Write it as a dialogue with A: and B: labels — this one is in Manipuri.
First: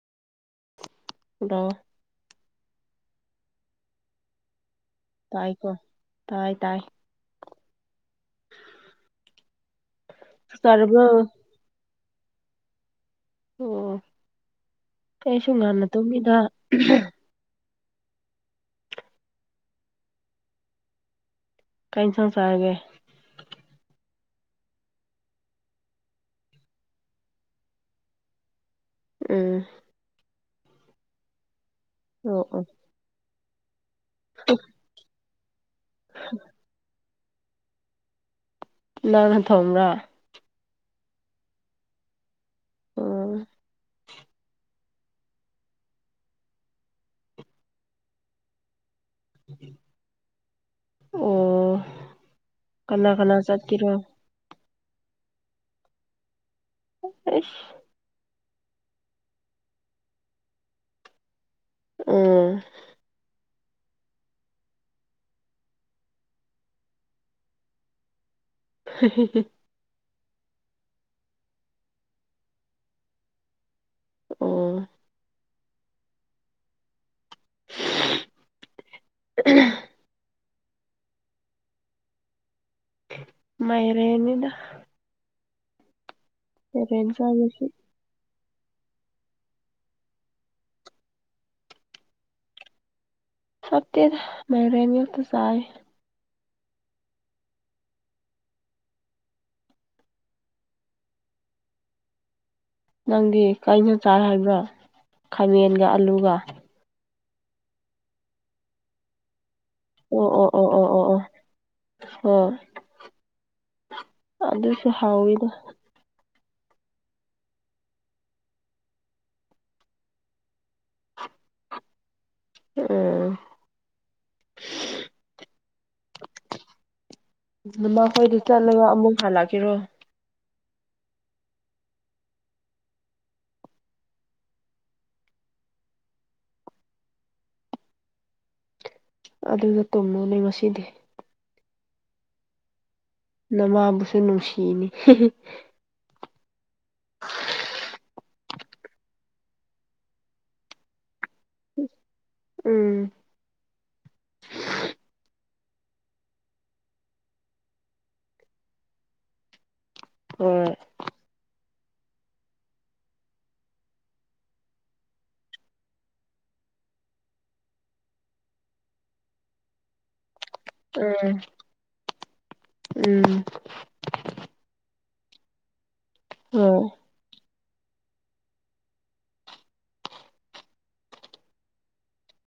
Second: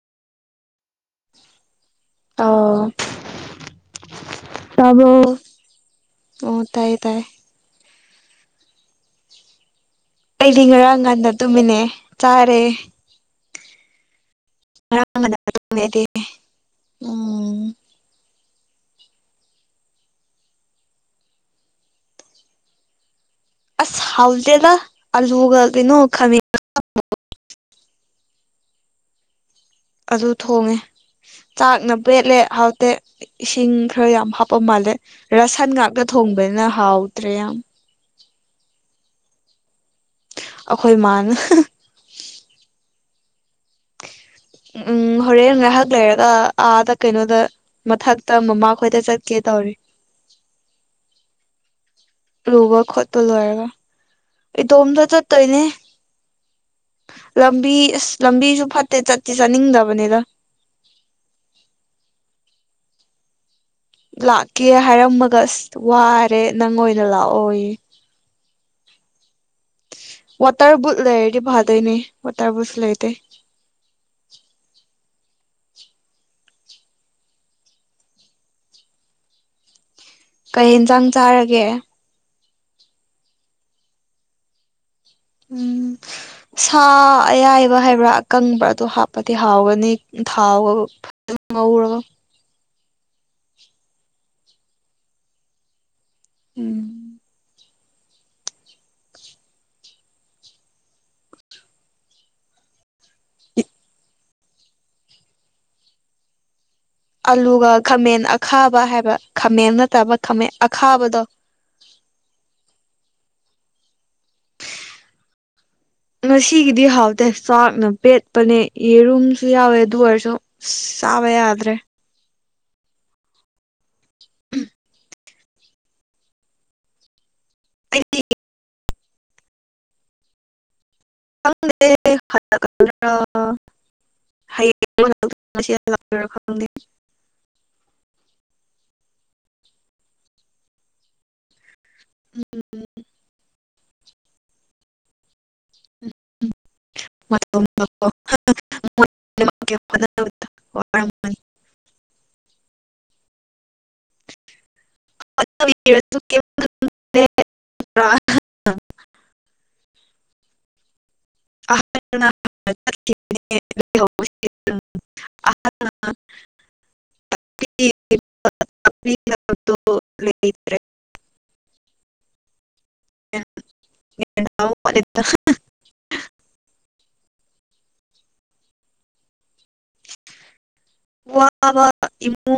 A: ꯗꯥ
B: ꯑꯥꯎ ꯁꯕ
A: ꯇꯥꯏꯀꯣ ꯇꯥꯏ
B: ꯑꯣ
A: ꯇꯥꯏ
B: ꯊꯥꯏ ꯊꯥꯏ
A: ꯆꯥꯛ
B: ꯑꯩꯗꯤ ꯉ
A: ꯆꯥꯔꯕ꯭ꯔꯣ
B: ꯉꯥꯟꯗ ꯇꯃꯤꯅꯦ ꯆꯥꯔꯦ
A: ꯑꯣ
B: ꯉꯔꯥꯡ ꯉꯟꯅ
A: ꯑꯩꯁꯨ
B: ꯇꯨꯝꯃꯦ
A: ꯉꯥꯟꯟꯅ
B: ꯑꯩꯗꯤ
A: ꯇꯨꯝꯃꯤꯗ
B: ꯎꯝ
A: ꯀꯩꯅꯩꯅ ꯁꯁꯔꯒꯦ
B: ꯑꯁ ꯍꯥꯎꯗꯦꯗ ꯑꯜꯨꯒꯗꯅꯣ ꯈ
A: ꯎꯝ
B: ꯑꯗꯨ ꯊꯣꯡꯉꯦ ꯆꯥꯛꯅꯕꯦꯠꯂꯦ
A: ꯑꯣ ꯑꯣ
B: ꯍꯥꯎꯇꯦ ꯏꯁꯤꯡ ꯈꯔ ꯌꯥꯝ ꯍꯥꯞꯄ ꯃꯥꯜꯂꯦ ꯔꯁꯟ ꯉꯥꯛꯇ ꯊꯣꯡꯕꯅꯤꯅ ꯍꯥꯎꯗ꯭ꯔꯦ ꯌꯥꯝ
A: ꯅꯪ ꯍꯟ ꯊ ꯑꯃ꯭ꯔꯥ
B: ꯑꯩꯈꯣꯏ ꯃꯥꯅ
A: ꯑꯣ
B: ꯎꯝ ꯍꯣꯔꯦꯟ ꯉꯥꯏꯍꯥꯛ ꯂꯩꯔꯒ ꯑꯥꯗ ꯀꯩꯅꯣꯗ ꯃꯊꯛꯇ ꯃꯃꯥꯈꯣꯏꯗ ꯆ ꯀꯦ ꯇꯧꯔꯤ
A: ꯑꯣ
B: ꯔꯒꯔ ꯈꯠ
A: ꯀꯅꯥ
B: ꯇꯣ
A: ꯀꯅꯥ
B: ꯂꯣꯏꯔꯒ
A: ꯆꯠꯀꯦꯔꯣ
B: ꯏꯇꯣꯝꯇ ꯆꯠꯇꯣꯏꯅꯦ
A: ꯑꯩꯁ
B: ꯂꯝꯕꯤ ꯑꯁ ꯂꯝꯕꯤꯁꯨ ꯐꯠꯇꯦ ꯆꯠꯇꯠꯇꯤ ꯆꯠꯅꯤꯡꯗꯕꯅꯤꯗ
A: ꯑ
B: ꯂꯥꯛꯀꯦ ꯍꯥꯏꯔꯝꯃꯒ ꯑꯁ ꯋꯥꯔꯦ ꯅꯪ ꯑꯣꯏꯅ ꯂꯥꯛꯑꯣꯌꯦ
A: [unintelligible]
B: ꯋꯥꯇꯔꯕꯨꯠ ꯂꯩ ꯍꯥꯏꯗꯤ ꯐꯗꯩꯅꯦ ꯋꯥꯇꯔꯕꯨꯠ ꯂꯩꯥꯏꯇ
A: ꯑꯣ [unintelligible]
B: ꯀꯩ ꯌꯦꯟꯁꯥꯡ ꯆꯥꯔꯒꯦ
A: ꯃꯩꯔ ꯌꯦꯅꯤꯗ
B: ꯎꯝ ꯁꯥ
A: ꯆꯥꯏ ꯉꯁꯤ
B: ꯑꯌꯥꯏꯕ ꯍꯥꯏꯕ꯭ꯔꯥ ꯀꯪꯕ꯭ꯔ ꯑꯗꯨꯣ ꯍꯥꯞꯄꯗꯤ ꯍꯥꯎꯒꯅꯤ ꯊꯥꯎꯕ ꯑꯗꯨꯝ ꯉꯧꯔꯒ
A: ꯁꯞꯇꯔ ꯃꯔꯅꯤꯌꯛꯇꯖꯥꯏ
B: ꯎꯝ
A: ꯅꯪꯒꯤ ꯀꯩꯅ ꯆꯥꯏ ꯍꯥꯏꯕ꯭ꯔꯥ ꯈꯥꯃꯦꯟꯒ ꯑꯂꯨꯒ
B: ꯑꯂꯨꯒ ꯈꯥꯃꯦꯟ ꯑꯈꯥꯕ ꯍꯥꯏꯕ ꯈꯥꯃꯦꯟ ꯅꯠꯇꯕ
A: ꯑꯣ ꯑꯣ
B: ꯈꯥꯃꯦꯟ
A: ꯑꯣ ꯑꯣ ꯑꯣ ꯑꯣ
B: ꯑꯈꯥꯕꯗꯣ
A: ꯍꯣꯏ ꯑꯗꯨꯁꯨ ꯍꯥꯎꯋꯤꯗ
B: ꯉꯁꯤꯒꯤꯗꯤ ꯍꯥꯎꯇꯦ ꯆꯥꯛꯅ ꯄꯦꯠꯄꯅꯦ ꯌꯦꯔꯨꯝꯁꯨ ꯌꯥꯎꯋꯦ ꯑꯗꯨ ꯑꯣꯏꯔꯁꯨ ꯇ ꯌꯥꯗ꯭ꯔꯦ
A: ꯑꯝ ꯑꯗꯨꯅ ꯃꯈꯣꯏꯗ ꯆꯠꯂꯒ ꯑꯃꯨꯛ ꯍꯜꯂꯛꯀꯔꯣ
B: ꯪꯦ ꯍ ꯍꯥꯏ
A: ꯑꯗꯨꯗ ꯇꯨꯝꯂꯨꯅꯦ ꯉꯁꯤꯗꯤ ꯅꯃꯥꯕꯨꯁꯨ ꯅꯨꯡꯁꯤꯅꯤ
B: ꯃ ꯋꯥ
A: ꯎꯝ
B: ꯭ꯔ
A: ꯑꯣ
B: ꯆꯠꯈꯤꯕꯅꯦ ꯂꯩꯍꯧꯕꯁꯦ ꯑꯍꯟꯒꯤ ꯇꯥꯛꯄꯤꯅꯕꯗꯣ ꯂꯩꯇ꯭ꯔꯦ
A: ꯎꯝ ꯎꯝ
B: ꯑ
A: ꯑꯣ
B: ꯋꯥ ꯋꯥ ꯏꯃ